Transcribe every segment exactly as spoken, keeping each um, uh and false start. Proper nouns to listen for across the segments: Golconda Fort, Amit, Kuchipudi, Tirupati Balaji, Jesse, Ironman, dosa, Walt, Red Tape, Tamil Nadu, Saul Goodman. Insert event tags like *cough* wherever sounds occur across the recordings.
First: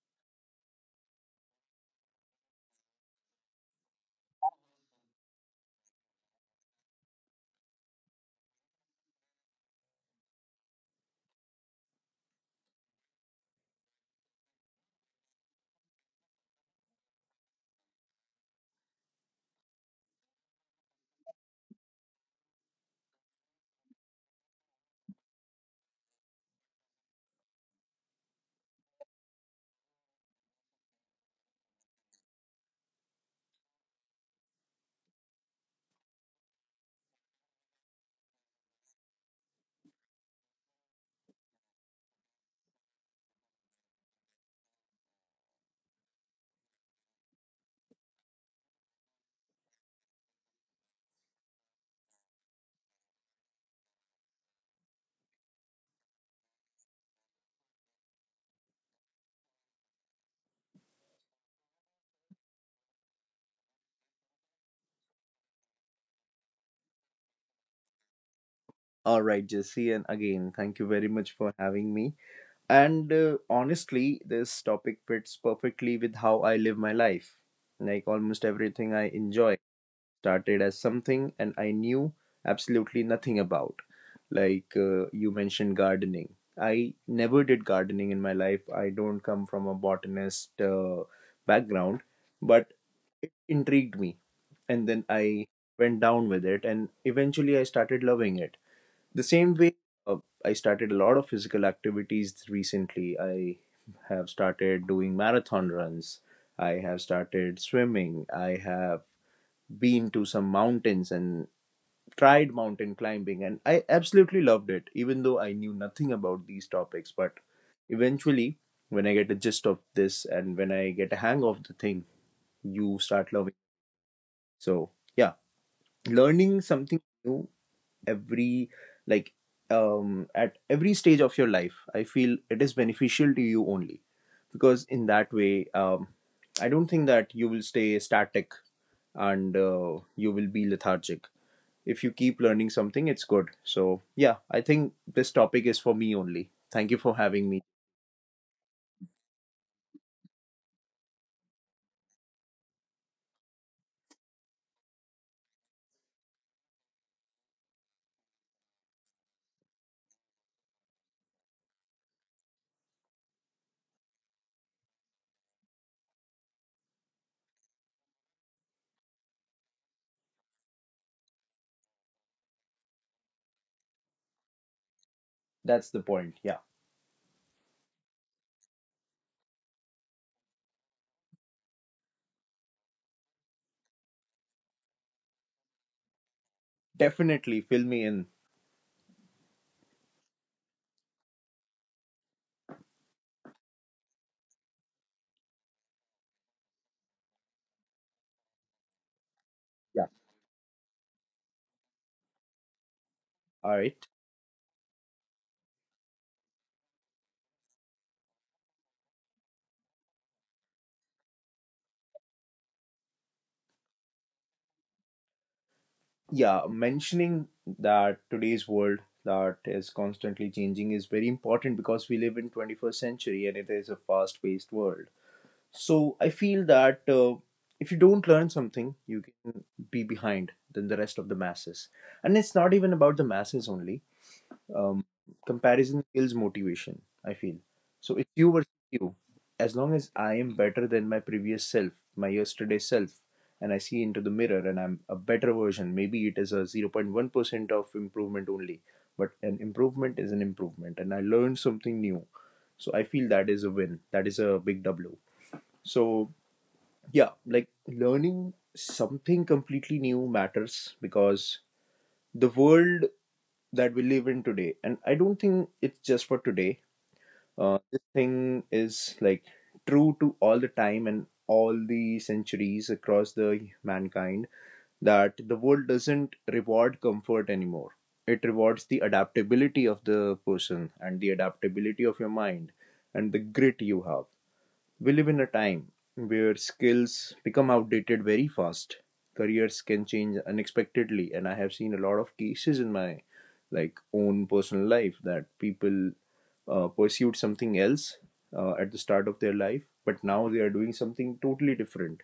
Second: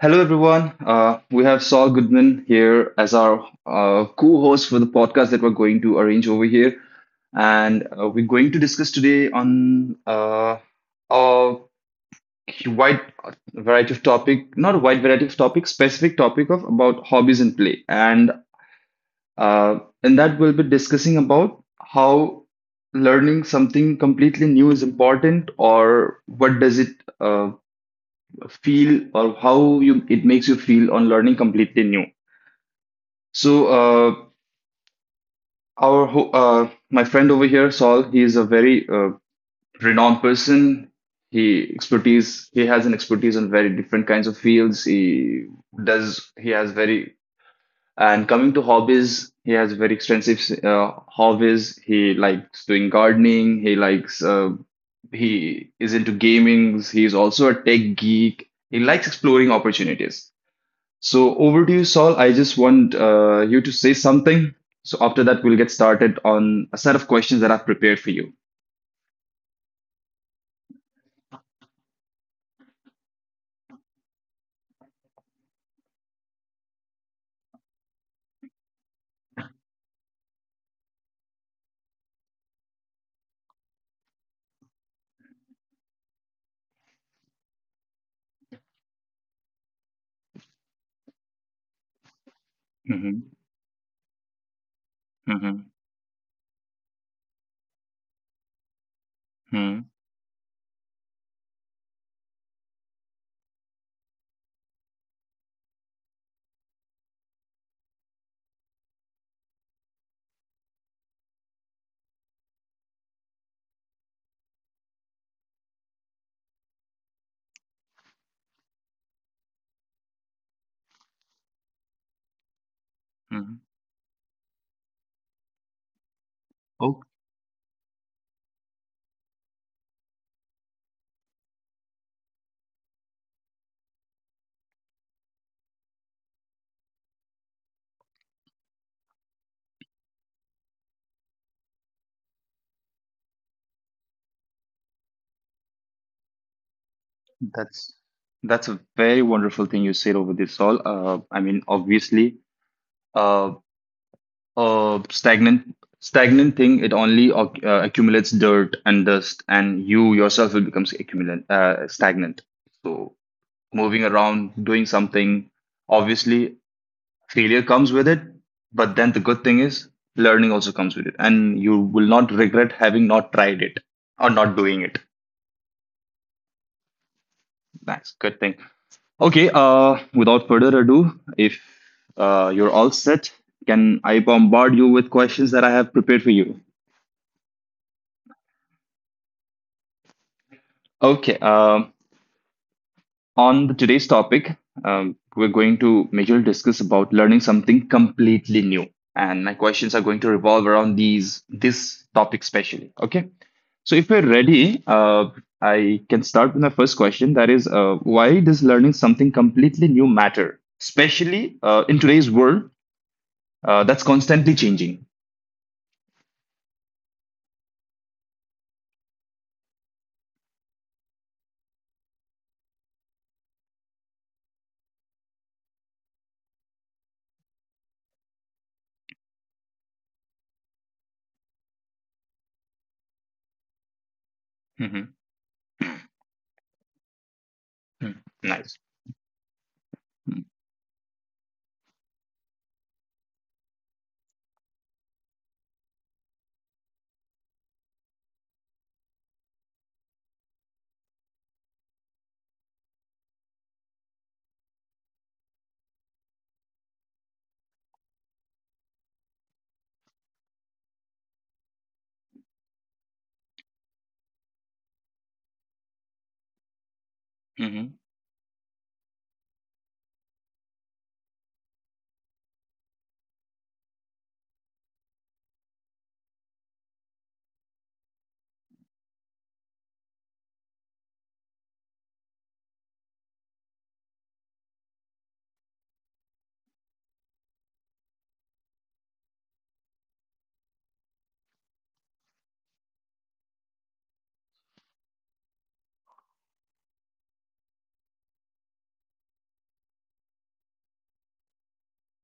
Hello, everyone. Uh, we have Saul Goodman here as our uh, co host for the podcast that we're going to arrange over here. And uh, we're going to discuss today on uh, a wide variety of topic, not a wide variety of topic, specific topic of about hobbies and play. And uh, in that, we'll be discussing about how learning something completely new is important or what does it uh, feel or how you it makes you feel on learning completely new. So uh, our ho- uh, my friend over here, Saul, he is a very uh, renowned person. He expertise he has an expertise on very different kinds of fields. He does he has very and coming to hobbies, he has very extensive uh, hobbies. He likes doing gardening. He likes uh, he is into gamings. He is also a tech geek. He likes exploring opportunities. So over to you, Saul. I just want uh, you to say something. So after that, we'll get started on a set of questions that I've prepared for you. All right, Jesse, and again, thank you very much for having me. And uh, Honestly, this topic fits perfectly with how I live my life. Like almost everything I enjoy started as something and I knew absolutely nothing about. Like uh, you mentioned gardening. I never did gardening in my life. I don't come from a botanist uh, background, but Mm-hmm. it intrigued me. And then I Mm-hmm. went down with it, and eventually I started loving it the same way. uh, I started a lot of physical activities recently. I have started doing marathon runs. I have started swimming. I have been to some mountains and tried mountain climbing, and I absolutely loved it, even though I knew nothing about these topics. But eventually, when I get the gist of this and when I get a hang of the thing, you start Mm-hmm. loving it. So, yeah, learning something Oh, new every like um at every stage of your life, I feel it is beneficial to you only because in that way, um I don't think that you will stay static, and uh, you will be lethargic if you keep learning something. It's good. So yeah, I think this topic is for me only. Thank you for having me. that's that's a very wonderful thing you said over this all. Uh, I mean, obviously, uh, uh, stagnant stagnant thing it only oc- uh, accumulates dirt and dust, and you yourself will become accumulate uh, stagnant. So moving around, doing something, obviously failure comes with it, but then the good thing is learning also comes with it, and you will not regret having not tried it or not doing it. That's the point. Yeah, Nice, good thing. Okay, uh without further ado, if uh, you're all set, can I bombard you with questions that I have prepared for you? definitely, fill me in. Okay. Um on the, today's topic, um, we're going to majorly discuss about learning something completely new, and my questions are Yeah, going to revolve around these this topic especially. Okay, all so right. if we're ready, uh, I can start with my first question. That is, uh, why does learning something completely new matter, especially uh, in today's world uh, that's constantly changing? Yeah, mentioning that today's world that is constantly changing is very important, because we live in twenty-first century and it is a fast paced world. So I feel that uh, if you don't learn something, you can be behind than the rest of the masses. And it's not even about the masses only. um, Hmm. Comparison kills motivation, I feel. So if you were Nice. you as long as I am better than my previous self, my yesterday self, and I see into the mirror and I'm a better version, maybe it is a zero point one percent of improvement only, but an improvement is an improvement, and I learned something new. So I feel that is a win, that is a big W. So yeah, like learning something completely new matters because the world that we live in today, and I don't think it's just for today, uh, Mhm, this thing is like true to all the time and all the centuries across the mankind, that the world doesn't reward comfort anymore. It rewards the adaptability of the person and the adaptability of your mind and the grit you have. We live in a time where skills become outdated very fast. Careers can change unexpectedly, and I have seen a lot of cases in my like own personal life that people uh, pursued something else uh, at the start of their life, but now they are doing something totally different.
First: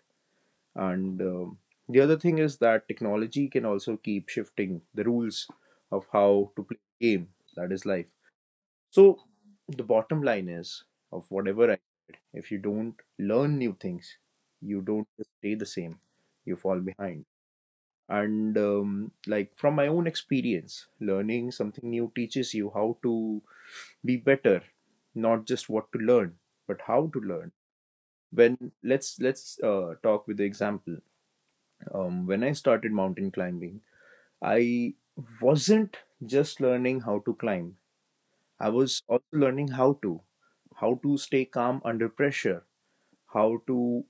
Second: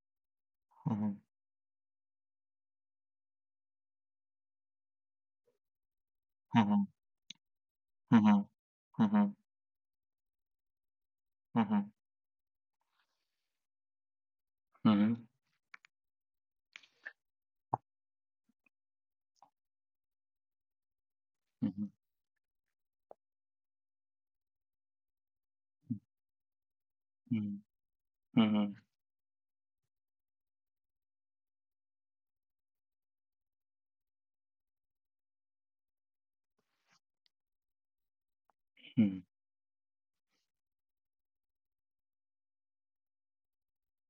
And um, The other thing is that technology can also keep shifting the rules of how to play the game. That is life. mhm, So mhm, the bottom line is of whatever I. mhm, if you don't learn new things, you don't mhm, just stay the same, you fall behind. And um, Like from my own experience, learning mhm, something new teaches you how to be better, not just what to learn, but how to learn. mhm, When mhm, let's let's uh, talk with the example. Um, when I started mountain climbing, I wasn't just learning how to climb. I was mhm, mhm, also learning how to, how to stay calm under pressure, how to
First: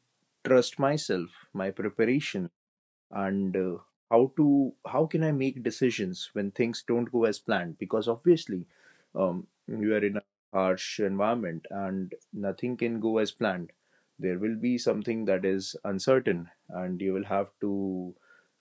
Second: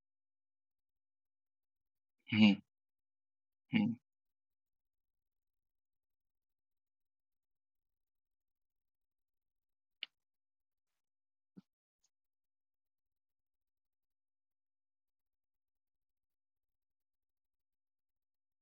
trust myself, my preparation, and uh, mhm, how to how can I make decisions when things don't go as planned? Because obviously, um, you are in a harsh environment and nothing can go as planned. There will be something that is uncertain, and you will have to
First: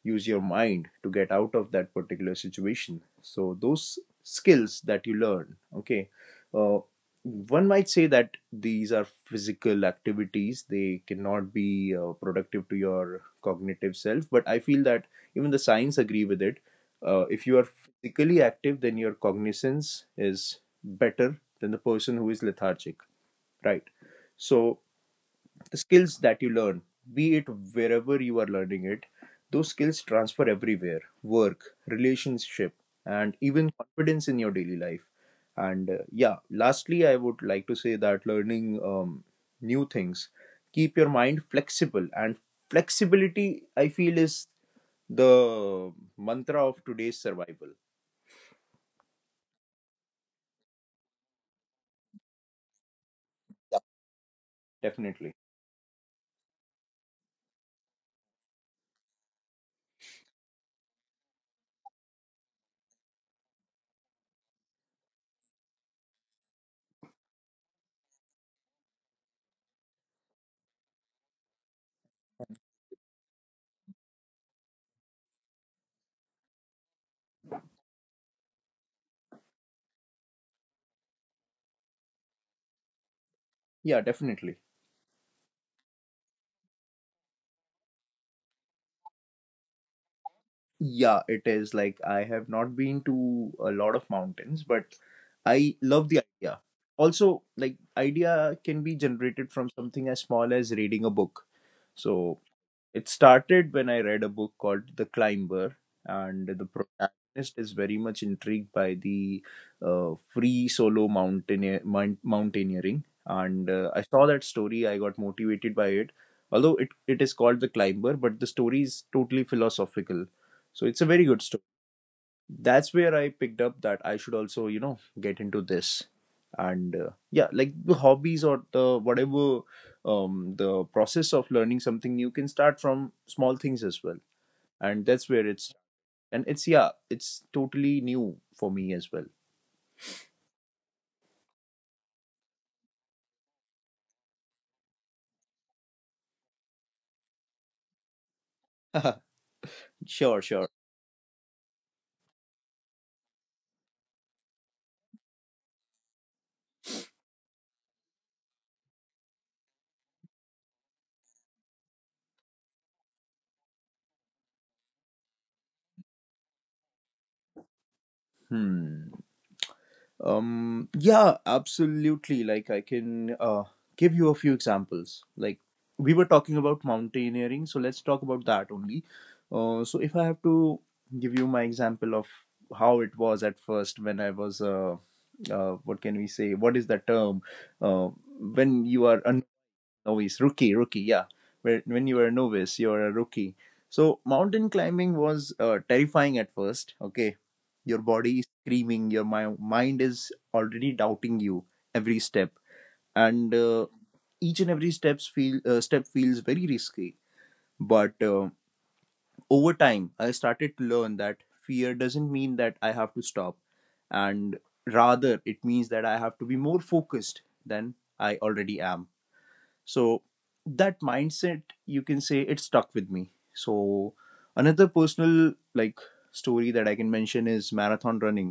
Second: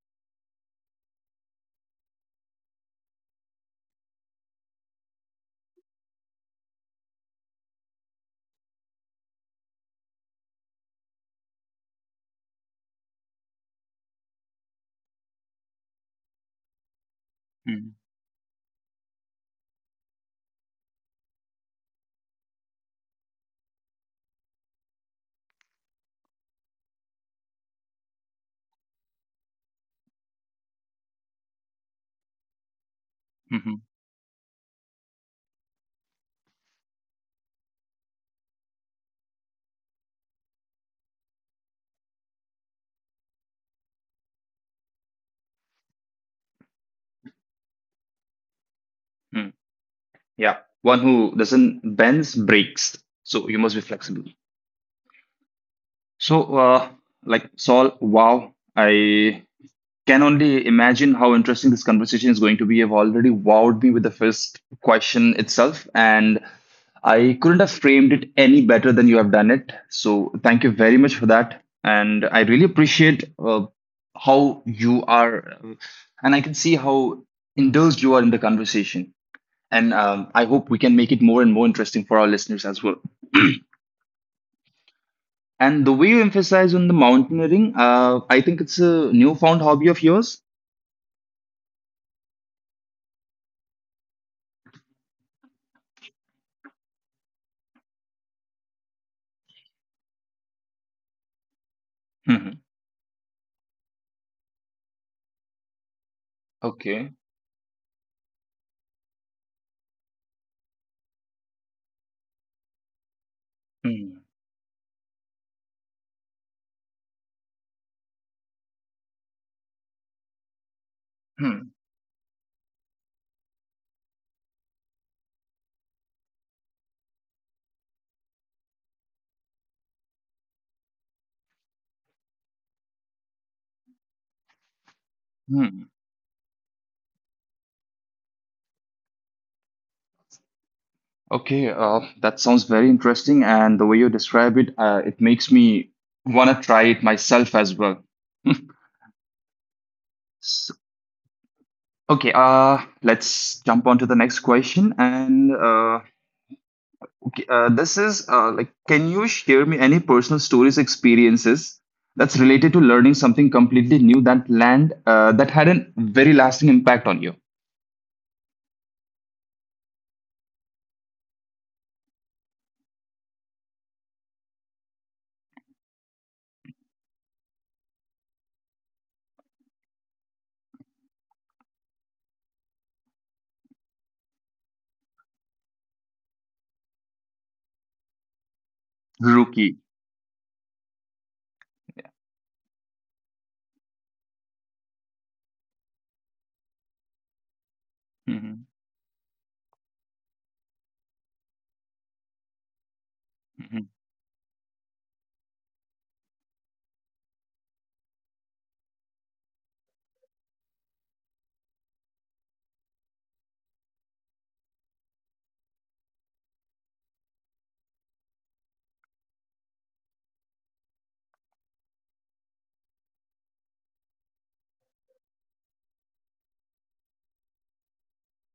use your mind to get out of that particular situation. So those skills that you learn, okay. Uh, One might say that these are physical activities, they cannot be uh, productive to your cognitive self, but I feel that even the science agree with it. Uh, if you are mhm, physically active, then your cognizance is better than the person who is lethargic, right? So the skills that you learn, be it wherever you are learning it, those skills transfer everywhere: work, relationship, and even mhm. confidence in your daily life. And uh, Yeah, lastly, I would like to say that learning um, new things keep your mind flexible. And flexibility, I feel, is the mantra of today's survival. Mm, yeah, one who doesn't bends breaks. So you must be flexible. Definitely. So, uh, like Saul, wow, I can only imagine how interesting this conversation is going to be. You've already wowed me with the first question itself, and I couldn't have framed it any better than you have done it. So, thank you very much for that, and I really appreciate uh, how you are, and I can see how indulged you are in the conversation. And um, I hope we can make it more and more interesting for our listeners as well. Yeah, definitely. And the way you emphasize on the mountaineering, uh, I think it's a newfound hobby of yours. Yeah, it is. Like, I have not been to a lot of mountains, but I love the idea. Also, like, idea can be generated from something as small as reading a book. So, Hmm. it started when I read a book called The Climber, and the Okay. protagonist is very much intrigued by the uh, free solo mountaineer, mount, mountaineering. And uh, I Hmm. saw that story, I got motivated by it. Although it, it is called The Climber, but the story is totally philosophical. So it's a very good story. Hmm. That's where I picked up that I should also, you know, get into this. And uh, Yeah, like the hobbies or the whatever, um, the process of learning something new can start from small things as well. And that's where it's, Hmm. and it's, yeah, it's totally new for me as well. Okay. Uh, that sounds very interesting, and the way you describe it, uh, it makes me wanna try it myself as well. *laughs* Sure, S sure. okay. Uh, let's jump on to the next question, and uh, Uh, this is uh, like, can you share me any personal stories, experiences that's related to learning something completely new that land uh, that had a very lasting impact on you? Hmm. Um, yeah, absolutely. Like I can uh, give you a few examples. Like we were talking about mountaineering, so let's talk about that only. Uh, so if I have to give you my example of how it was at first when I was, uh, uh, what can we say? What is the term? Uh, when you are a Rookie. novice, rookie, rookie, yeah. When when you are a novice, you are a rookie. So mountain climbing was uh, terrifying at first. Okay, your body is Mm-hmm. screaming, your mi- mind is already doubting you every step, and Mm-hmm. uh, each and every steps feel uh, step feels very risky. But uh, over time I started to learn that fear doesn't mean that I have to stop, and rather it means that I have to be more focused than I already am. So that mindset, you can say, it stuck with me. So another personal like story that I can mention is marathon running,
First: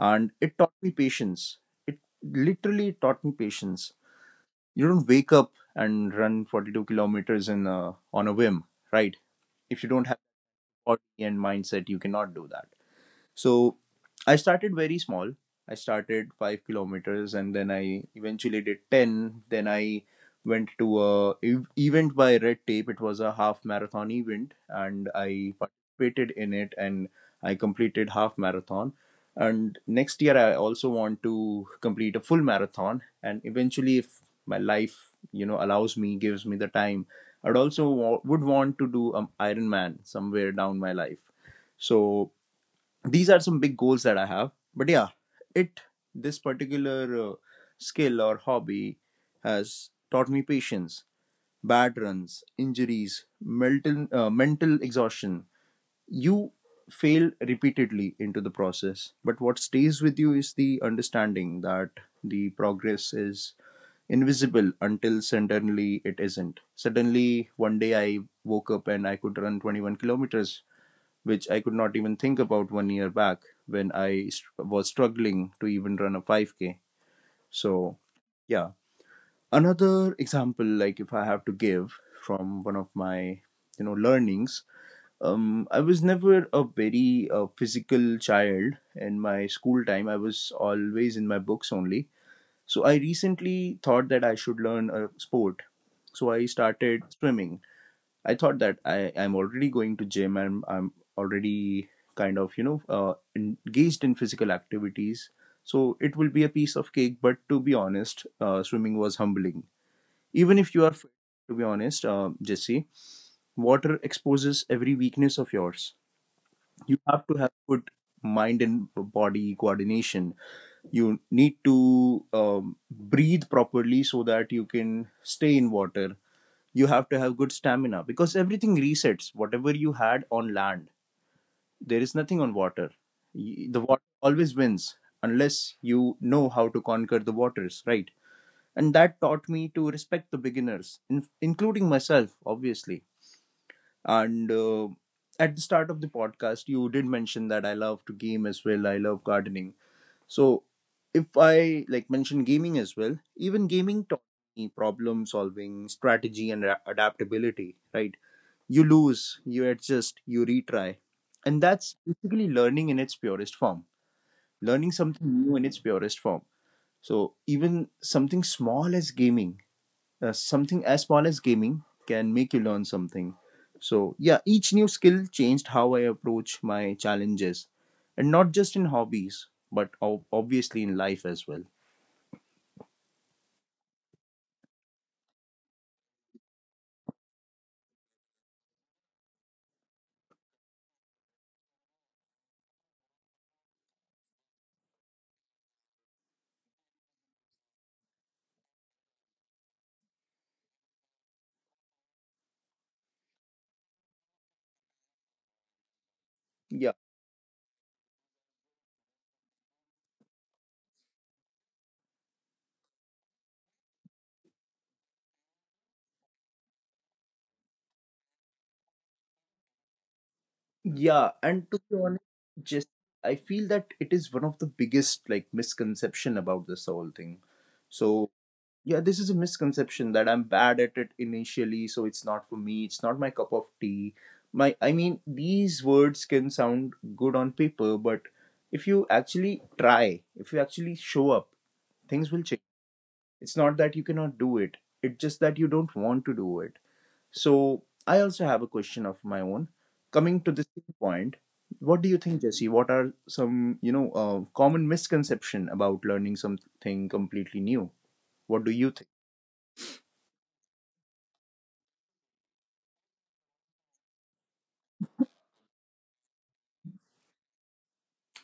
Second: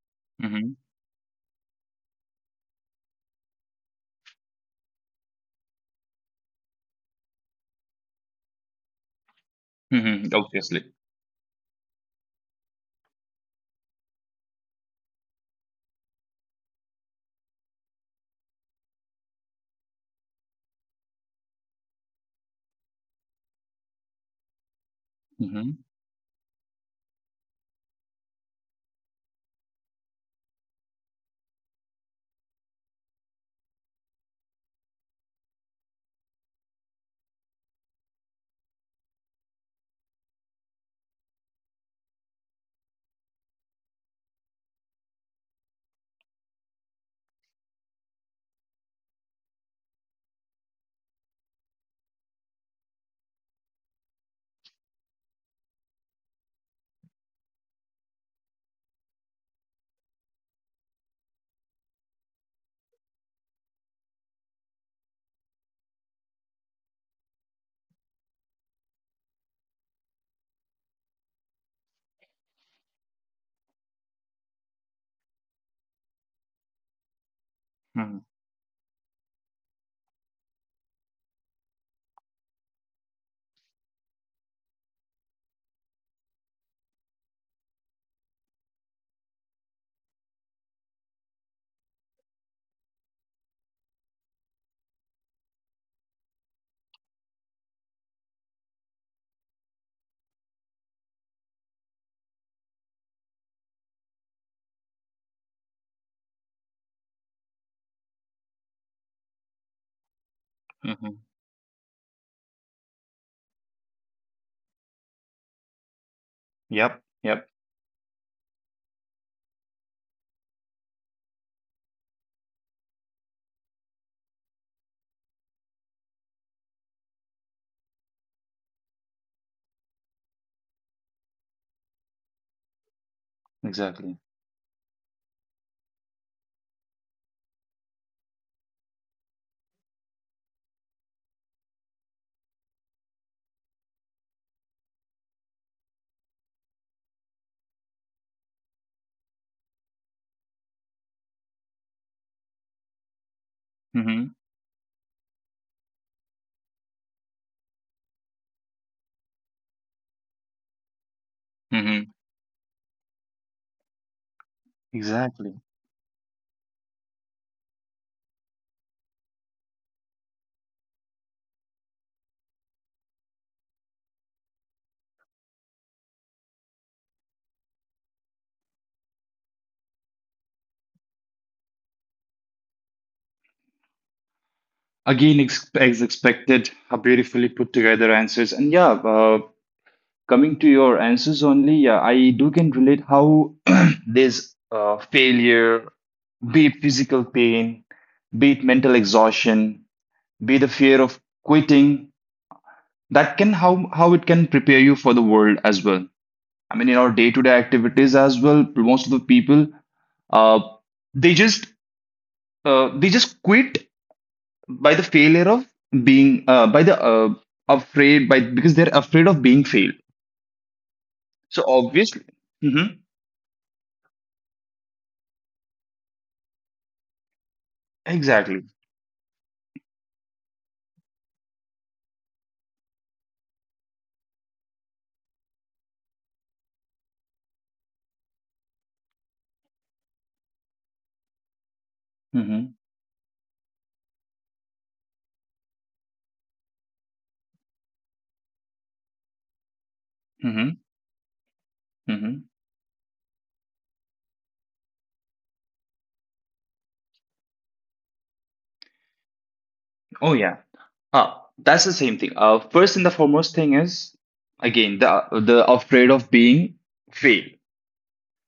and it taught Mm-hmm. me patience. It literally taught me patience. You don't wake up and run forty-two kilometers in a, on a whim, right? If you don't have Mm-hmm. Obviously. body and mindset, you cannot do that. So I started very small. I started five kilometers and then I eventually did ten. Then I went to a ev- event by Red Tape. It was a half marathon event and I Mm-hmm. participated in it, and I completed half marathon. And next year I also want to complete a full marathon, and eventually if my life, you know, allows me, gives me the time, I'd also wa- would want to do an Ironman somewhere down my life. So these are some big goals that I have. But yeah, it this particular uh, skill or hobby has taught me patience, bad runs, injuries, mental uh, mental exhaustion. You fail repeatedly into the process, but what stays with you is the understanding that the progress is invisible until suddenly it isn't. Suddenly one day I woke up and I could run twenty-one kilometers, which I could not even think about one year back, when I was struggling to even run a five K. So, Mm-hmm. yeah. Another example, like if I have to give from one of my, you know, learnings, um, I was never a very uh, physical child in my school time. I was always in my books only. So I recently thought that I should learn a sport. So I started swimming. I thought that I I'm already going to gym and I'm already kind of, you know, uh, engaged in physical activities, so it will be a piece of cake. But to be honest, uh, swimming was humbling. Even if you are fit, Mm-hmm. to be honest, uh, Jesse, water exposes every weakness of yours. You Yep, have to yep. have good mind and body coordination. You need to um, breathe properly so that you can stay in water. You have to have good stamina because everything resets, whatever you had on land, there is nothing on water. Y- the water Exactly. always wins, unless you know how to conquer the waters, right? And that taught me to respect the beginners, in, including myself obviously. And uh, at the start of the podcast you did mention that I love to game as well, I love gardening. So if I like mention gaming as well, even gaming taught Mm-hmm. me problem solving, strategy, and a- adaptability, right? You lose, you adjust, you retry. And that's Mm-hmm. basically learning in its purest form, learning something new Exactly. in its purest form. So, even something small as gaming, uh, something as small as gaming can make you learn something. So, yeah, each new skill changed how I approach my challenges, and not just in hobbies, but ob- obviously in life as well. Again, ex- as expected, how beautifully put together answers. And yeah, uh, coming to your answers only, yeah, I do can relate how *clears throat* there's uh, failure, be it physical pain, be it mental exhaustion, be the fear of quitting. That can how how it can prepare you for the world as well. I mean, Yeah. in our day-to-day activities as well, most of the people uh, they just uh, they just quit by the failure of being uh, by the uh, afraid by because they're afraid of being failed. Yeah, So and to be honest, obviously, just Mhm, I feel that it is one of the biggest like misconception about this whole thing. So exactly. yeah, this is a misconception that I'm bad at it initially, so it's not for me, it's not my cup of tea. My I mean, these words can sound good on paper, but if you actually try, if you actually show up, things will change. Mhm. It's not that you cannot do it. It's just that you don't want to do it. So I also have a question of my own. Coming to this Mhm. point, what do you think, Mhm. Jesse? What are some you know uh, common misconception about learning something completely new? What do you think? Oh yeah. Ah, that's the same thing. Uh, first and the foremost thing is again the the afraid of being fail.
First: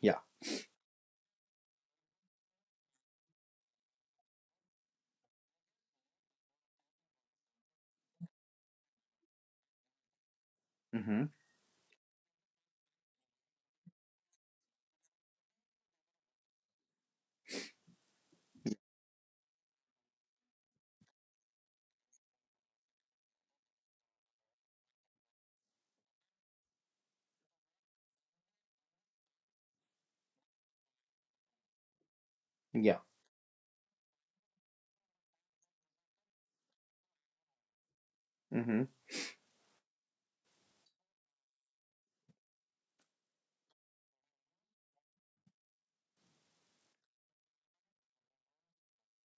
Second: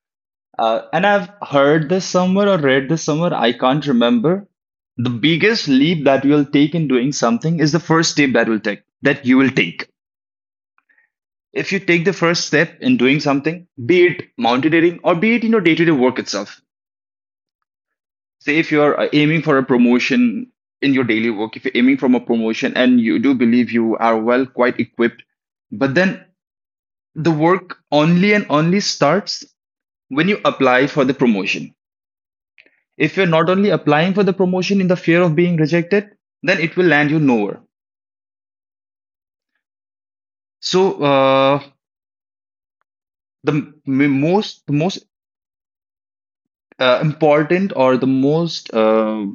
Yeah. Uh, and I've heard this somewhere or read this somewhere. I can't remember. The biggest leap that you'll take in doing something is the first step that will take that you will take. Mm-hmm. If you take the first step in doing something, be it mountaineering or be it in your day-to-day work itself, say if you're uh, aiming for a promotion in your daily work, if you're aiming from a promotion, and you do believe you are well quite equipped, but then the work only and only starts when you apply for the promotion. Yeah. If you're not only applying for the promotion in the fear of being rejected, then it will land you nowhere. Mm-hmm. So uh, the m- most the most uh, important, or the most uh,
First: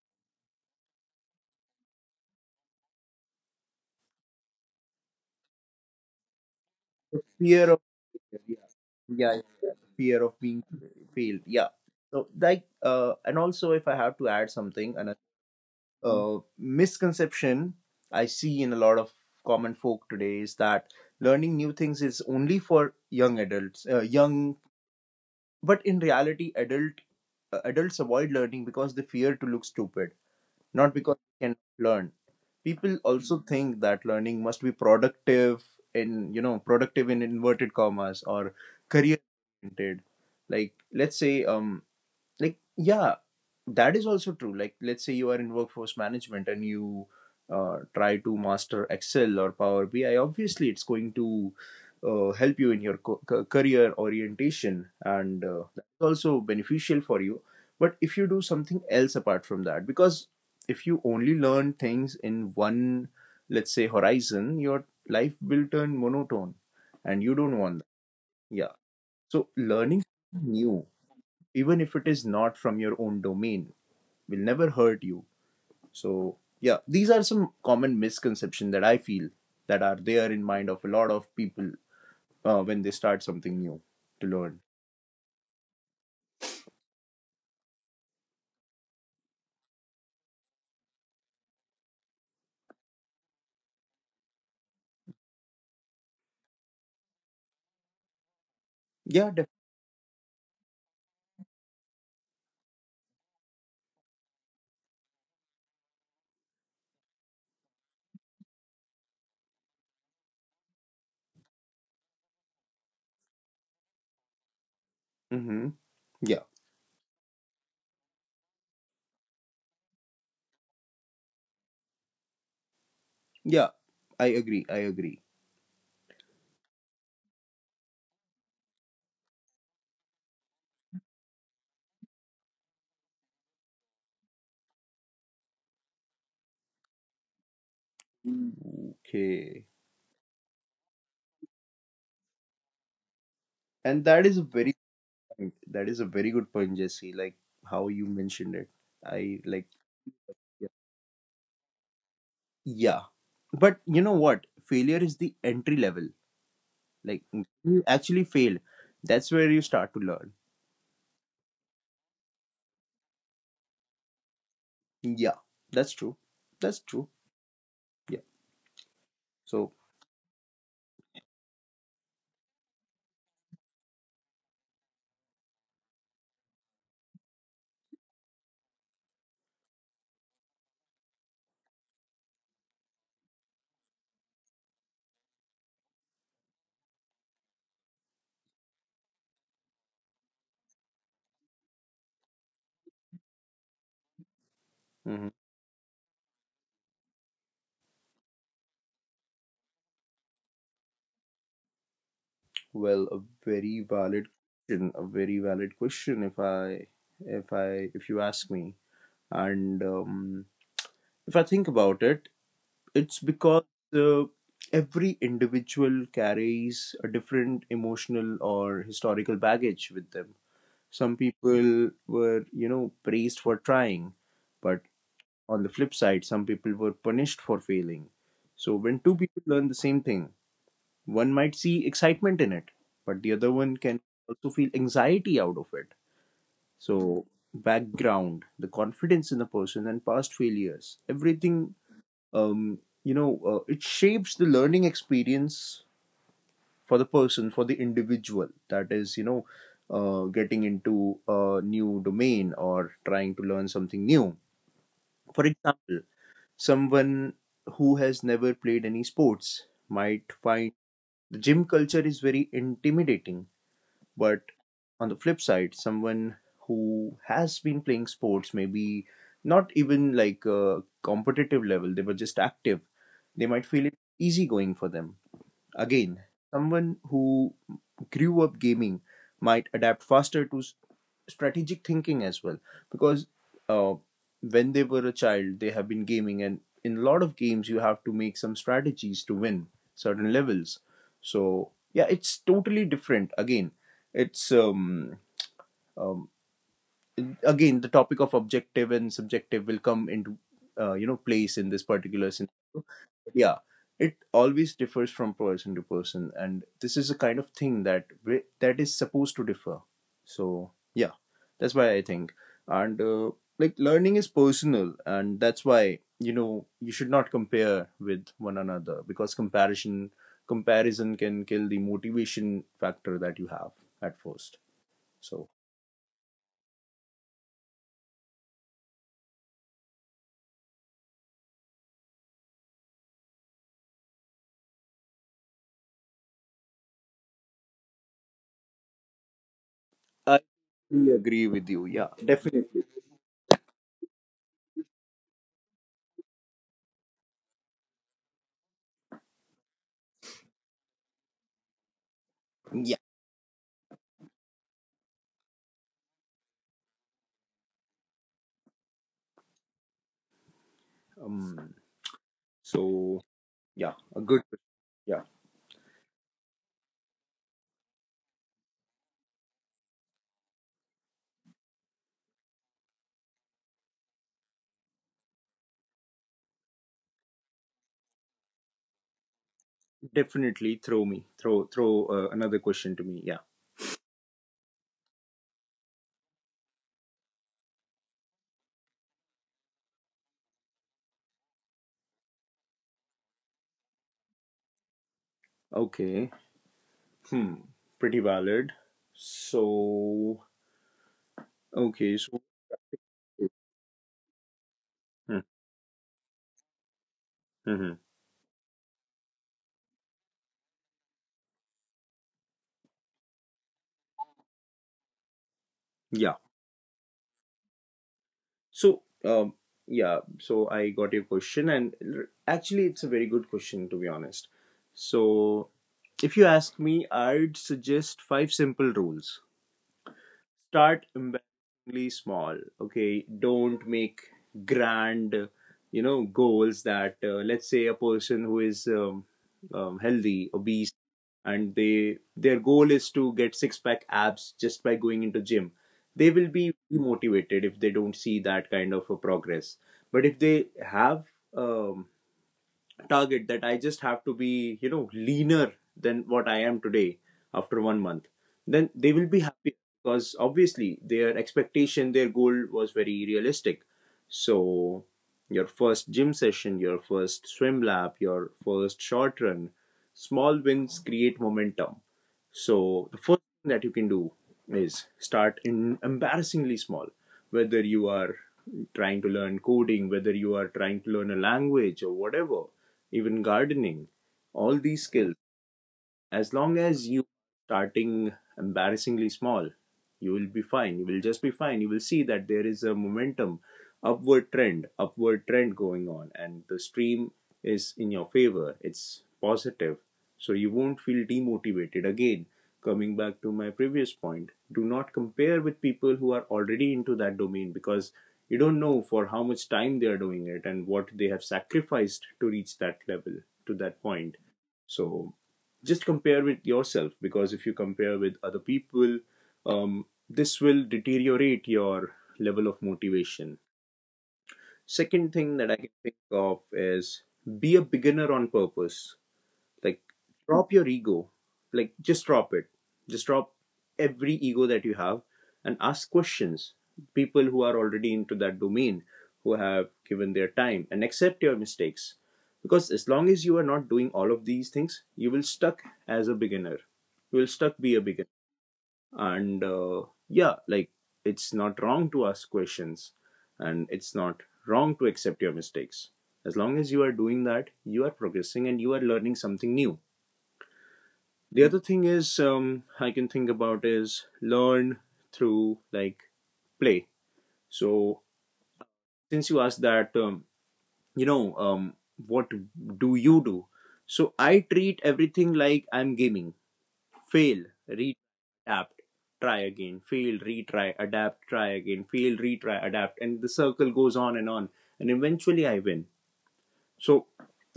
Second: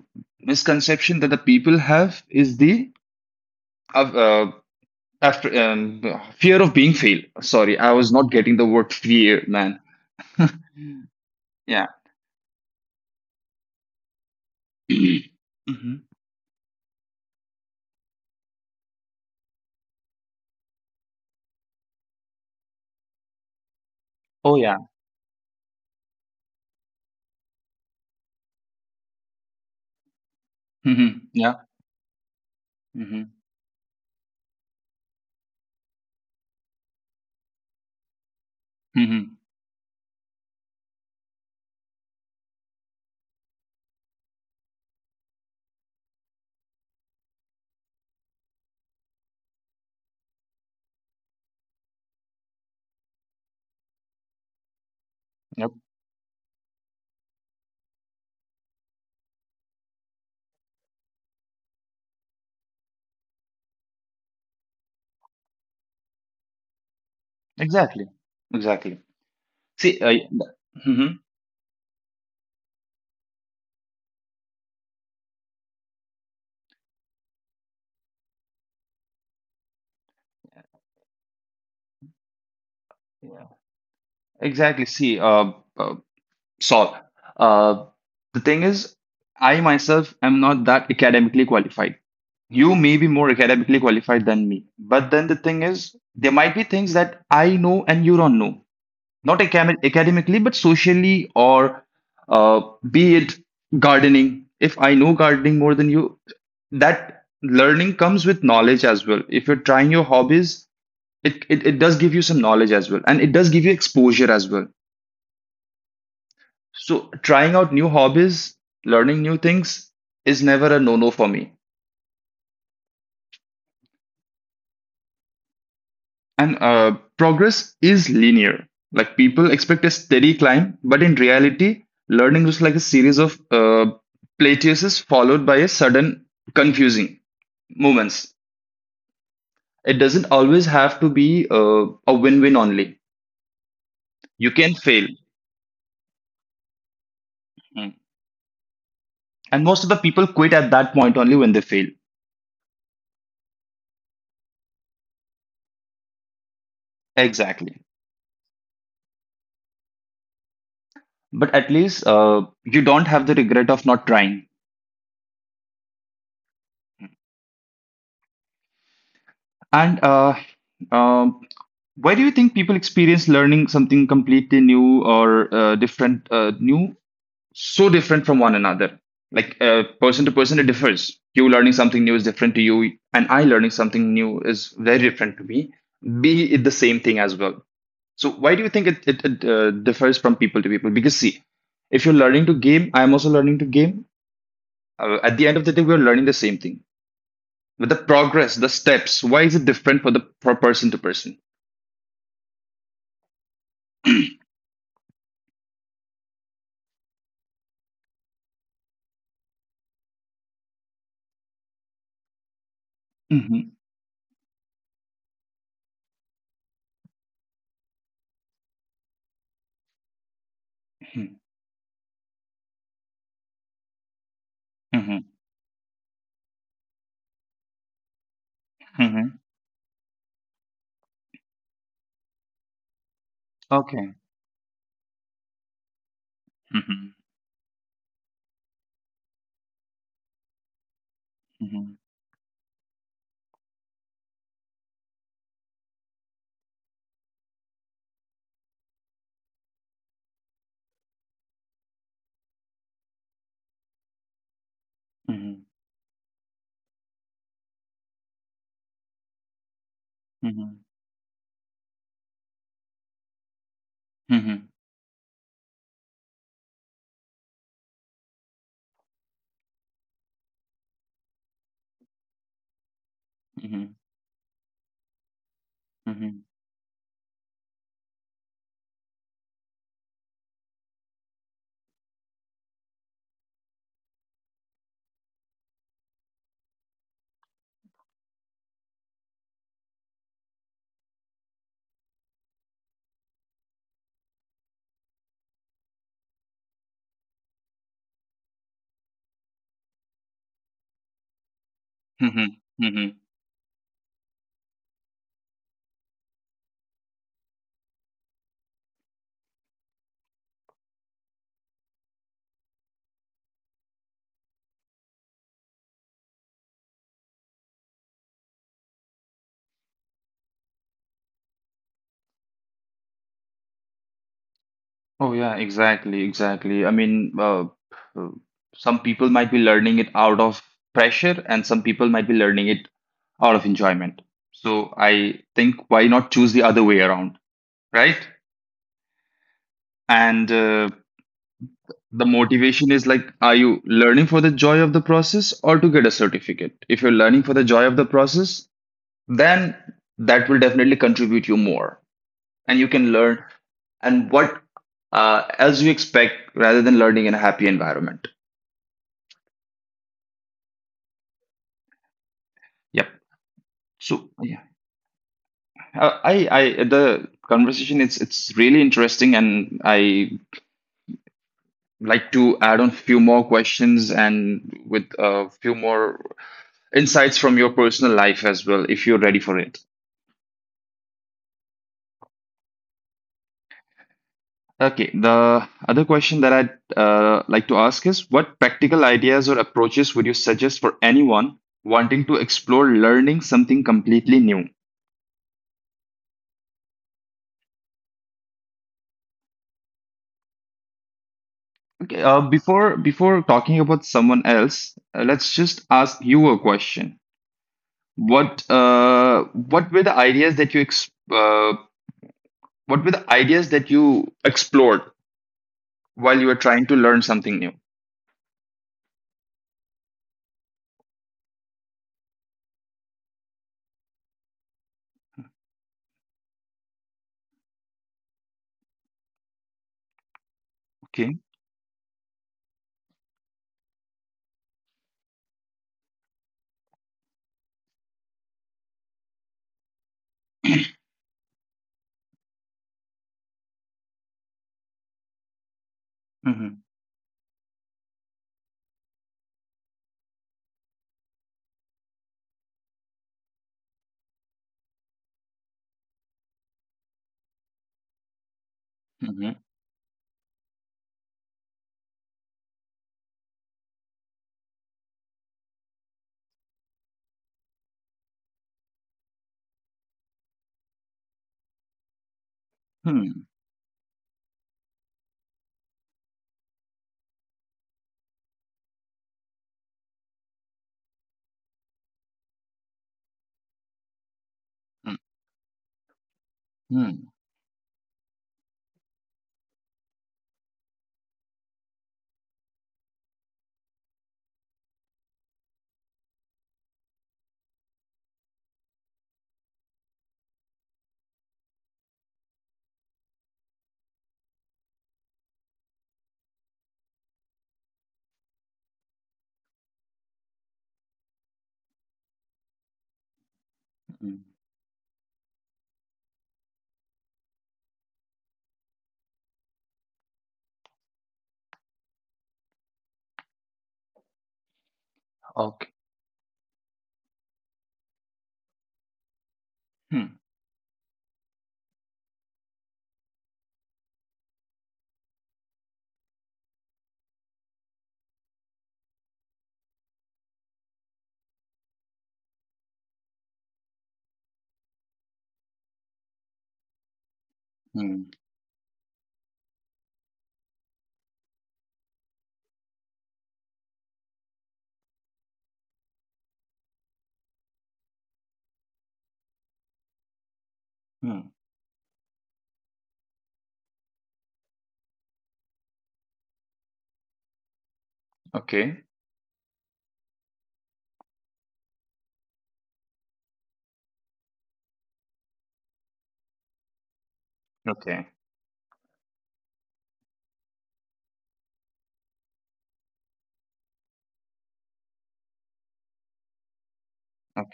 misconception that the people have is the uh, uh, after um, fear of being failed. Fear Sorry, of I was not getting yeah. the word Yeah, yeah, fear, yeah. man. Fear of being failed. Yeah. *laughs* Yeah. So like uh, and also if I have to add something, another *clears throat* Hmm. uh, misconception I see in a lot of common folk today is that learning new things is only for young adults, uh, Oh young. yeah. But in reality, adult uh, adults avoid learning because they fear to look stupid, not because Hmm. they can Yeah. learn. People Hmm. also think that learning must be productive in you know productive in inverted commas or career Hmm. oriented. Like let's say um like yeah, that is also true. Like let's say you are in workforce management and you uh, try to master excel or power B I. Obviously it's going to uh, help you in your co- ca- career orientation, and uh, Yep. that's also beneficial for you. But if you do something else apart from that, because if you only learn things in one, let's say, horizon, your life will turn monotone and you don't want that. Exactly. Yeah, Exactly. so See. learning Uh, something new, Hmm. even if it is not from your own domain, will never hurt you. So, yeah, these are some common misconceptions that I feel that are there in mind of a lot of people uh, when they start Yeah. something new to learn. Exactly. See. Uh, uh, Saul. Uh, the thing is, I myself am not that academically qualified. You may be more academically qualified than me, but then the thing is, there might be things that I know and you don't know. Yeah, Not def- acam- academically, but socially, or uh, be it gardening. If I know gardening more than you, that learning comes with knowledge as well. If you're trying your hobbies, it, it, it does give you some knowledge as well, and it does give you exposure as well. mm-hmm. Yeah, So trying out new hobbies, learning new things, is never a no-no for me. yeah. I agree. I agree. And uh, progress is linear. Like people expect a steady climb, but in reality, learning is like a series of uh, plateauses followed by a sudden confusing moments. Okay, It doesn't always have to be uh, a win win only. and that is a You very can fail. point. That is a very good point, Jesse. Like how Mm. you mentioned it. I like And most of the people quit yeah. at that point only when they fail. Yeah, but you know what? Failure is the entry level. Like you Exactly. actually fail. That's where you start to learn. But at least uh, you don't have the regret of not trying. Yeah, that's true. That's true. Yeah. So, And uh, um why do you think people experience learning something completely new or uh, different, uh, new, so different from one another? Like uh, person to person, it differs. You learning something new is different to you, and I learning something new is very different to me. Be it the same thing as well. So why do you think it, it, it uh, differs from people to people? Because see, if you're learning to game, I am also learning to game. Uh, mhm. At the end of the day, we're learning the same thing. But the progress, the steps, why is it different for the for person to person? Well, a very *clears throat* valid Mhm, question. A very valid question. If I, if I, if you ask me, and um, if I think about it, it's because mhm, uh, every individual carries a different emotional or historical baggage with them. Some people were, you know, praised for trying, but mhm. on the flip side, some people were punished for failing. So when two people Mhm. learn the same thing, one might see excitement in it, but the other one can Okay. also feel anxiety out of it. Mhm. So, background, the confidence in the person, and past failures, everything, Mhm. um, you know, uh, it shapes the learning experience for the person, for the individual. That is, you know, uh, getting into a new domain or trying to learn something new. For Mhm. example, someone who has never played any sports might find Mhm. the gym culture is very intimidating. But Mhm. on the flip side, someone who has been playing sports, maybe not even like a competitive level, they were just active, they might feel it Mhm. easy going for them. Again, Mhm. someone who grew up gaming might adapt faster to s- strategic thinking as well, because uh, when they were a child, they have been gaming, and in a lot of games you have to make some strategies to win certain levels. So yeah, it's totally different. Again, it's um, um again, the topic of objective and subjective will come into uh, you know place in this particular Mhm. scenario. Mhm. Yeah, it always differs from person to person, and this is a kind of thing that wi- that is supposed to differ. So yeah, that's why I think. And uh, like learning is personal, and that's why, you know, you should not compare with one another, because comparison comparison can kill the motivation factor that you have at first. Oh So yeah, exactly, exactly. I mean, uh, uh, some people might be learning it out of pressure, and some people might be learning it out of enjoyment. So I think why not choose the other way around, right? I And uh, really agree with you. Yeah, the definitely. motivation is like, are you learning for the joy of the process or to get a certificate? If you're learning for the joy of the process, then that will definitely contribute you more, and you Yeah. can learn and what uh, as you expect rather than learning in a happy environment. um Yep. so yeah, a So good yeah. yeah. Uh, I I the conversation, it's it's really interesting, and I like to add on a few more questions and with a few more insights from your personal life as well, if you're ready for it. Definitely throw me. Throw throw uh, another question to me. Yeah. Okay, the other question that I'd uh, like to ask is, what practical ideas or approaches would you suggest for anyone wanting to explore learning something completely new? Okay. Hmm. Pretty valid. So okay. Okay, So uh, before before talking about someone else, uh, hmm, let's just ask you a question. hmm, What uh, what were the ideas that you ex uh, what were the ideas that you explored yeah. while you were trying to learn something new? So um yeah. So I got your question, and r- actually, it's a very good question, to be honest. So if you ask me, I'd suggest five simple rules. Start Okay. embarrassingly small. Okay, don't make grand, you know, goals. That uh, let's say a person who is um, um, healthy obese and they their goal is to get six pack abs just by going into gym. They will be Hmm. demotivated if they don't see that kind of a progress. But if they have um, target that I just have to be, you know, leaner than what I am today after one month, then they will be Hmm. happy, because obviously their expectation, their goal was very realistic. So, your first gym session, your first swim lap, your first short run, small wins create momentum. So, the first Hmm. that you can do is start in embarrassingly small. Whether you are trying to learn coding, whether you are trying to learn a language, or whatever, even gardening, all these skills, as long as you Hmm. starting embarrassingly small, you will be fine. You will just be fine. You will see that there is a momentum, upward trend, upward trend, going on, and the stream is in your favor, it's positive, so you won't feel demotivated. Again, coming back to my previous point, do not compare with people who are already into that domain, because you don't know for how much time they are doing it and what they have sacrificed to reach that level, to that point. Hmm. So just compare with yourself, because if you compare with other people, um, this will deteriorate your level of motivation. Second thing that I Okay. can think of is, be a beginner on purpose. Like Hmm. drop your ego. Like just drop it. Just drop every ego that you have and ask questions. People who are already into that domain, who have given their time, and accept your mistakes. Because as long as you are not doing all of these things, you will stuck as a beginner. You will stuck be a beginner. Hmm. And uh, yeah, like it's not wrong to ask questions, and it's not wrong to accept your mistakes. As long as you are doing that, you are progressing and you are learning something new. Hmm. The other thing is, um, I can think about is, learn through like play. So Okay. since you asked that, um, you know, um, what do you do? So I treat everything like I'm gaming. Fail, re Okay. adapt, try again. Fail, retry, adapt, try again. Fail, retry, adapt, and the circle goes on and on. And eventually I win. So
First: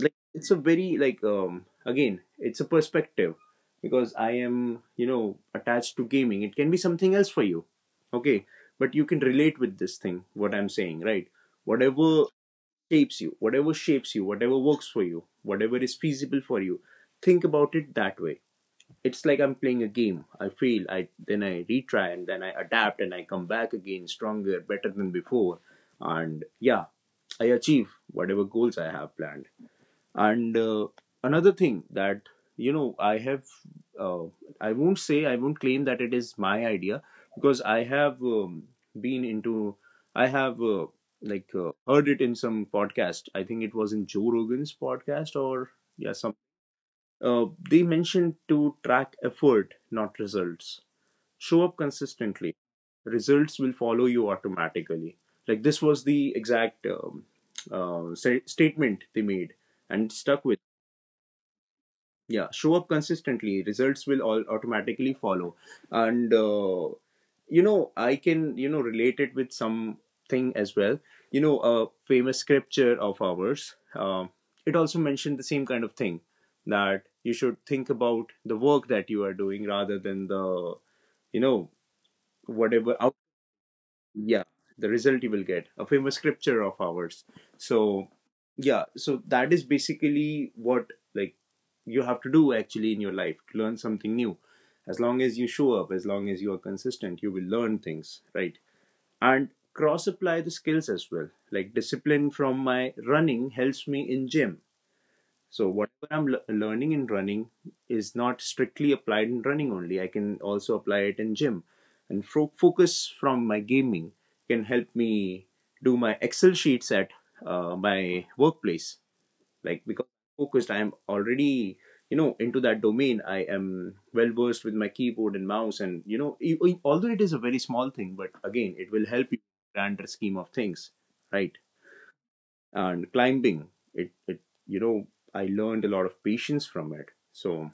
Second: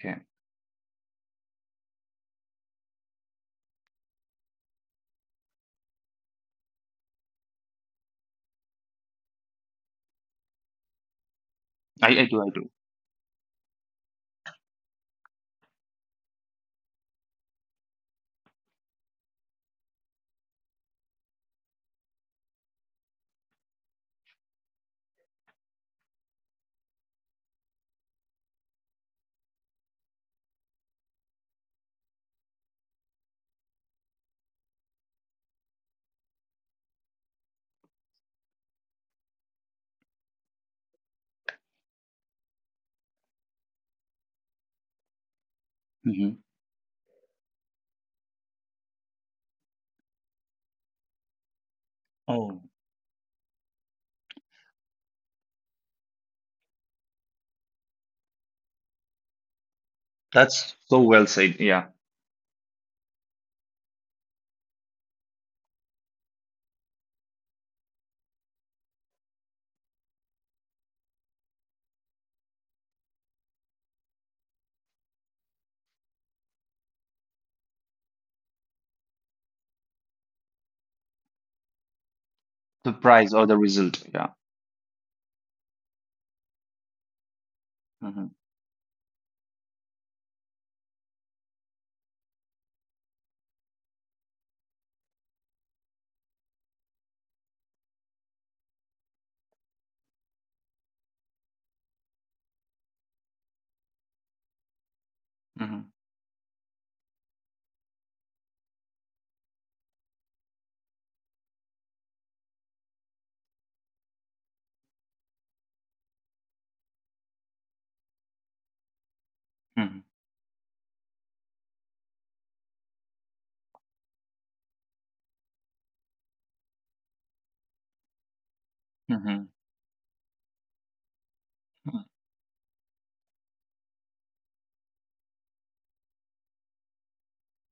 like it's a very like um again, it's a perspective, because I am, you know, attached to gaming. It can be something else for you, okay? But you can relate with this thing what I'm saying, right? I, whatever I do, I do. shapes you whatever shapes you whatever works for you, whatever is feasible for you, think about it that way. It's like I'm playing a game, I fail, I then I retry, and then I adapt, and I come back again stronger, better than before. And yeah, I achieve whatever goals I have planned. And uh, another thing that, you know, I have uh, I won't say, I won't claim that it is my idea, because I have um, been into, I have uh, like uh, heard it in some podcast. I think it was in Joe Rogan's podcast, or yeah, some Hmm. uh, they mentioned to track effort, not results. Show up consistently, Oh, results will follow you automatically. Like this was the exact um, uh, sa- statement they made, and stuck with. that's so well said. Yeah. Yeah, show up consistently, results will all automatically follow. And uh, you know, I can, you know, relate it with something as well. You know, a famous scripture of ours, uh, it also mentioned the same kind of thing, that you should think about the work that you are doing rather than the, you know, The whatever. prize or the result. Yeah. Yeah, the result you will get, a famous scripture of ours. So Hmm. yeah, so that is basically what, like, you have to do actually in your life to learn something new. As long as you show up, as long as you are consistent, you will learn things, right? And cross apply the skills as well, like discipline from my running helps me in gym. So Hmm. whatever I'm learning in running is not strictly applied in running only. I can also apply it in gym, and fo- focus from my gaming can help me do my Excel sheets at uh, my workplace. Like Hmm. because I'm focused, I am already, you know, into that domain. I am well versed with my keyboard and mouse, and you know e- e- although it is a very small thing, but again it will help you Hmm. in the grander scheme of things, right? And climbing it, it you know I learned a lot of patience from it. So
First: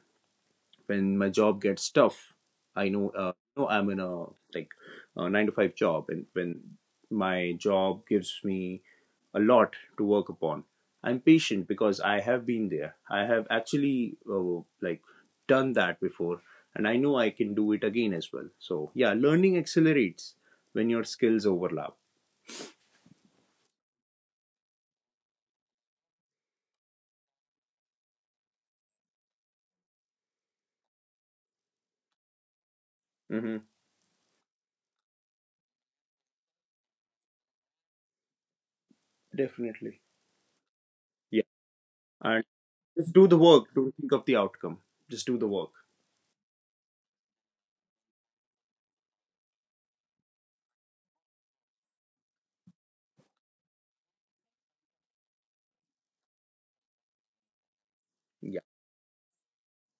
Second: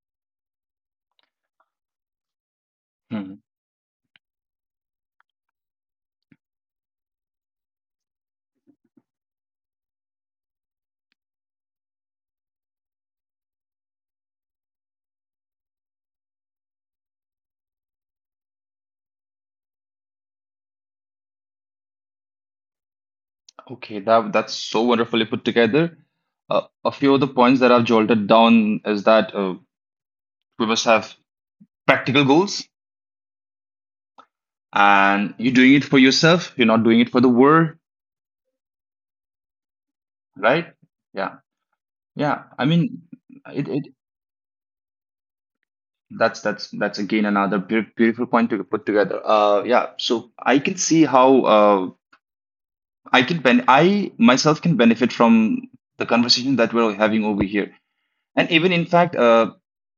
when my job gets tough, i know uh, Hmm. know I'm in a, like, a nine to five job, and when my job gives me a lot to work upon, I'm patient because I have been there. I have actually uh, like done that before, and I know I can do it again as well. So yeah, learning accelerates when your skills overlap. Okay, that that's so wonderfully put together. Uh, a few of the points that I've jolted down is that uh, we must have practical goals, Hmm. and you're doing it for yourself. You're not doing it for the world, Definitely. right? Yeah, Yeah. yeah. I mean, Just do the work. it, it Don't think of the outcome. Just do the work. That's that's that's again another beau- beautiful point to put together. Uh, yeah, so I can see how uh, I can ben I myself can benefit from the conversation that we're having over here, and Yeah. even in fact, uh,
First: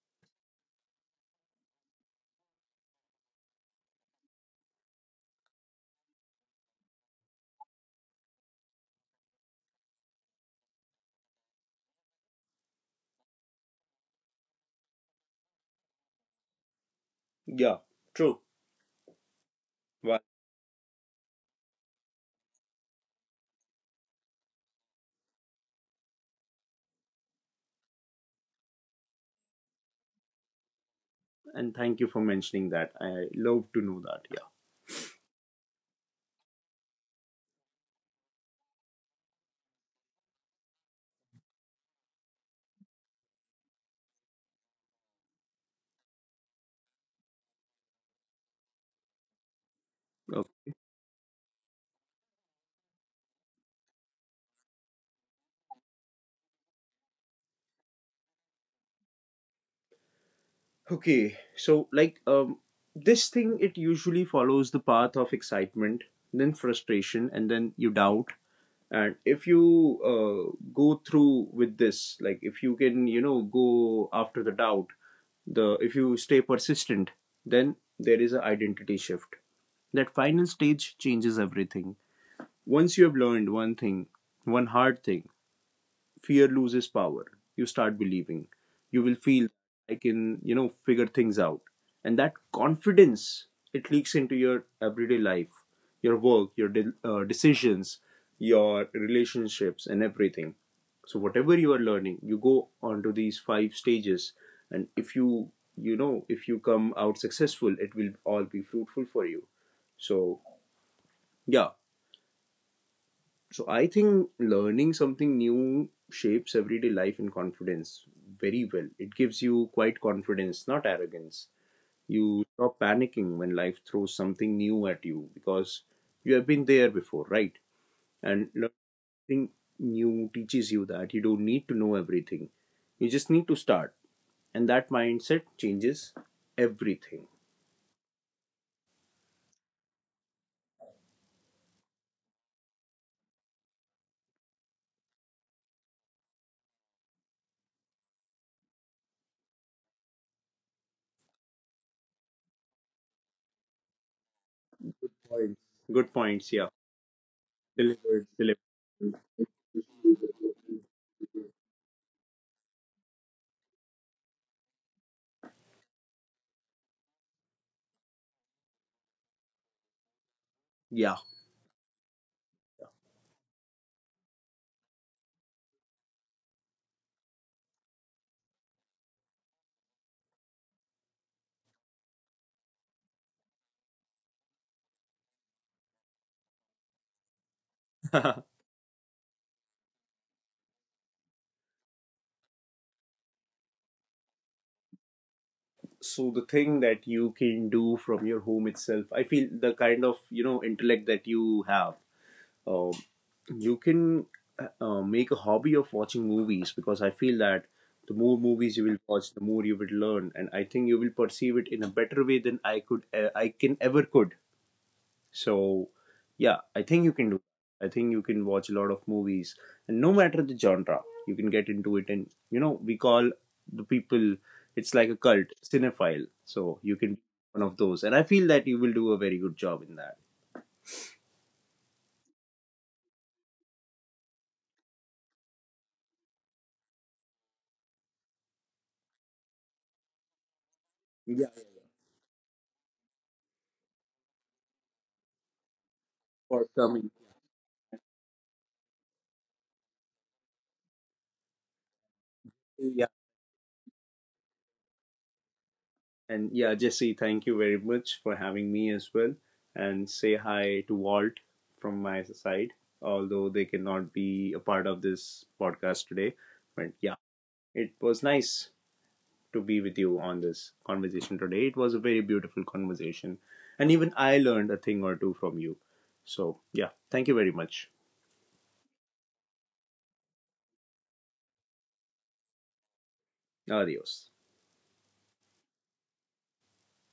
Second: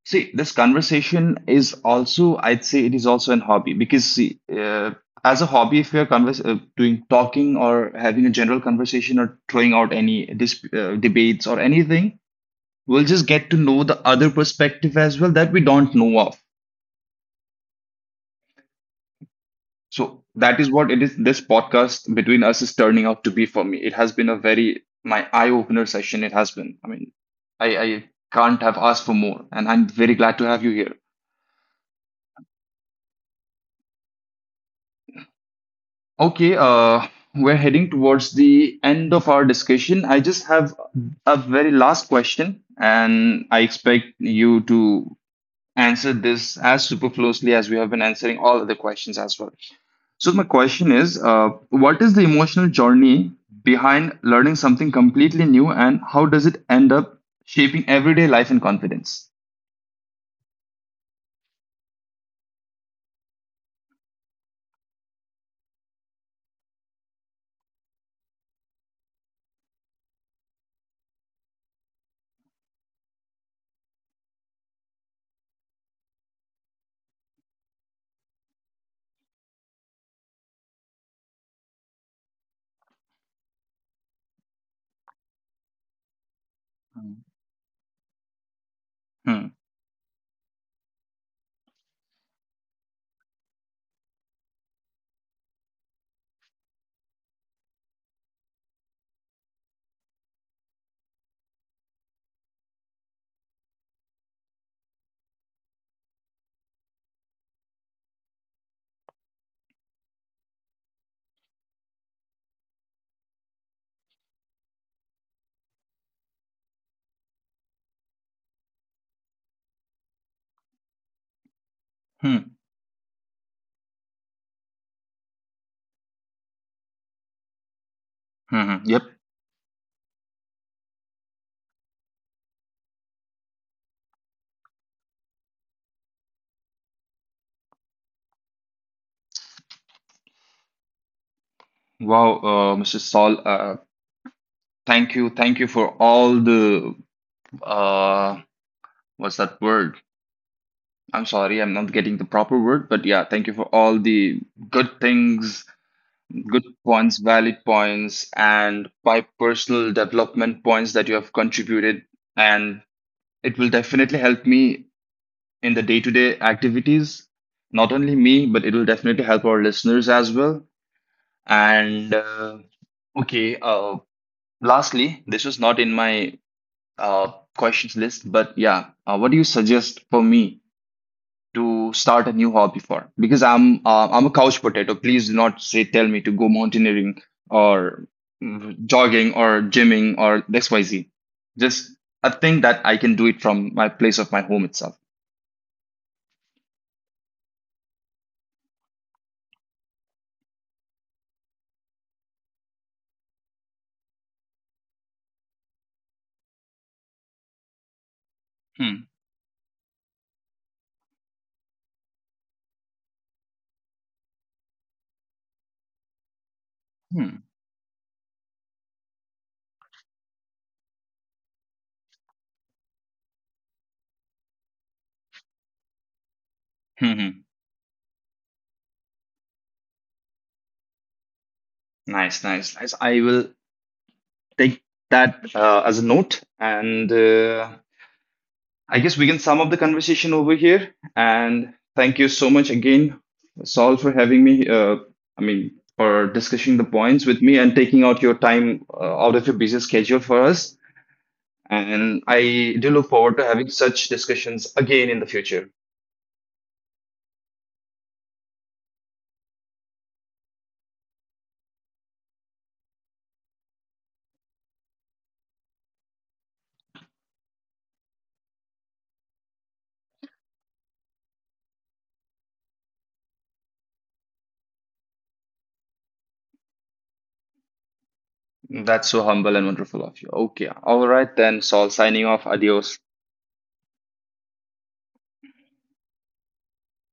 see, this conversation is also I'd say it is also an hobby because see, uh, as a hobby, if you're convers uh, doing talking or having a general conversation or throwing out any dis uh, debates or anything, we'll just get to know the other perspective as well that we don't know of. Yeah, true. Wow. So that is what it is. This podcast between us is turning out to be for me. It has been a very my eye opener session. It has been. I mean, I, I can't have asked for more, and I'm very glad to have you here. And thank you for mentioning that. I love to know that. Okay, uh, we're heading towards the end of our discussion. I just have a very last question, and I expect you to answer this as superfluously as we have been answering all other questions as well. So Yeah. my Okay. question is, uh, what is the emotional journey behind learning something completely new, and how does it end up shaping everyday life and confidence? Okay. So, like um this thing, it usually follows the path of excitement, then frustration, and then you doubt. And if you uh, go through with this, like if you can, you know, go after the doubt, the if you stay persistent, then there is an identity shift. That final stage changes everything. Once you have learned one thing, one hard thing, fear loses Hmm. power. You start believing. You will Hmm. feel I can, you know, figure things out. And that confidence, it leaks into your everyday life, your work, your de- uh, decisions, your relationships, and everything. So, whatever you are learning, you go onto these five stages. And if you, you know, if you come out successful, it will all be fruitful for you. So, yeah, so I think learning something new shapes everyday life and confidence very well. It gives you quite confidence, not arrogance. You Hmm. stop panicking when life throws something new at you because you have been there before, right? And Hmm. Yep. learning new teaches you that you don't need to know everything. You just need to start. And that mindset changes everything. Wow, uh, Mister Saul. Uh, thank you. Thank you for all the uh, what's that word? I'm sorry, I'm not getting the proper word, but yeah, thank you for all the good Points. things. Good points, Good yeah. points, valid points, Delivered, delivered. and by personal development points that you have contributed. And it will definitely help me in the day to day activities. Not only me, but it will definitely help our listeners as well. Yeah. And uh, okay, uh, lastly, this was not in my uh, questions list, but yeah, uh, what do you suggest for me to start a new hobby for, because I'm uh, I'm a couch potato. Please do not say tell me to go mountaineering, or *laughs* mm, jogging or gymming or X Y Z. Just a thing that I can do it from my place of my home itself. So the thing that you can do from your home itself, I feel the kind of, you know, intellect that you have, um, you can uh, uh, make a hobby of watching movies, because I feel that the more movies you will Hmm. watch, the more you will learn. And I think you will perceive it in a better way than i could uh, I can ever could. So, yeah, I think you can Hmm. do. I think you can watch a lot of movies, and no matter the genre, you can get into it. And you know, we call the people, it's like a cult, cinephile. So you can Hmm. be Hmm. one of those, and I feel that you will do a very good job in that. Nice, nice, nice. I will take that uh, as a note, and uh, I guess we can sum up the conversation over here. Yeah, And yeah, thank you so much again, Saul, for having me. Uh, I mean, for for discussing the coming. points with me and taking out your time uh, out of your busy schedule for us. And I do Yeah, look forward to having such discussions again in the future. and yeah, Jesse, thank you very much for having me as well, and say hi to Walt from my side. Although they cannot be a part of this podcast today, but yeah, it was nice to be with you on this conversation today. It was a very beautiful conversation, and even I learned a thing or two from you. So, yeah, thank you very much. That's so humble and wonderful of you. Okay. All right, then, Saul signing off. Adios. Adios.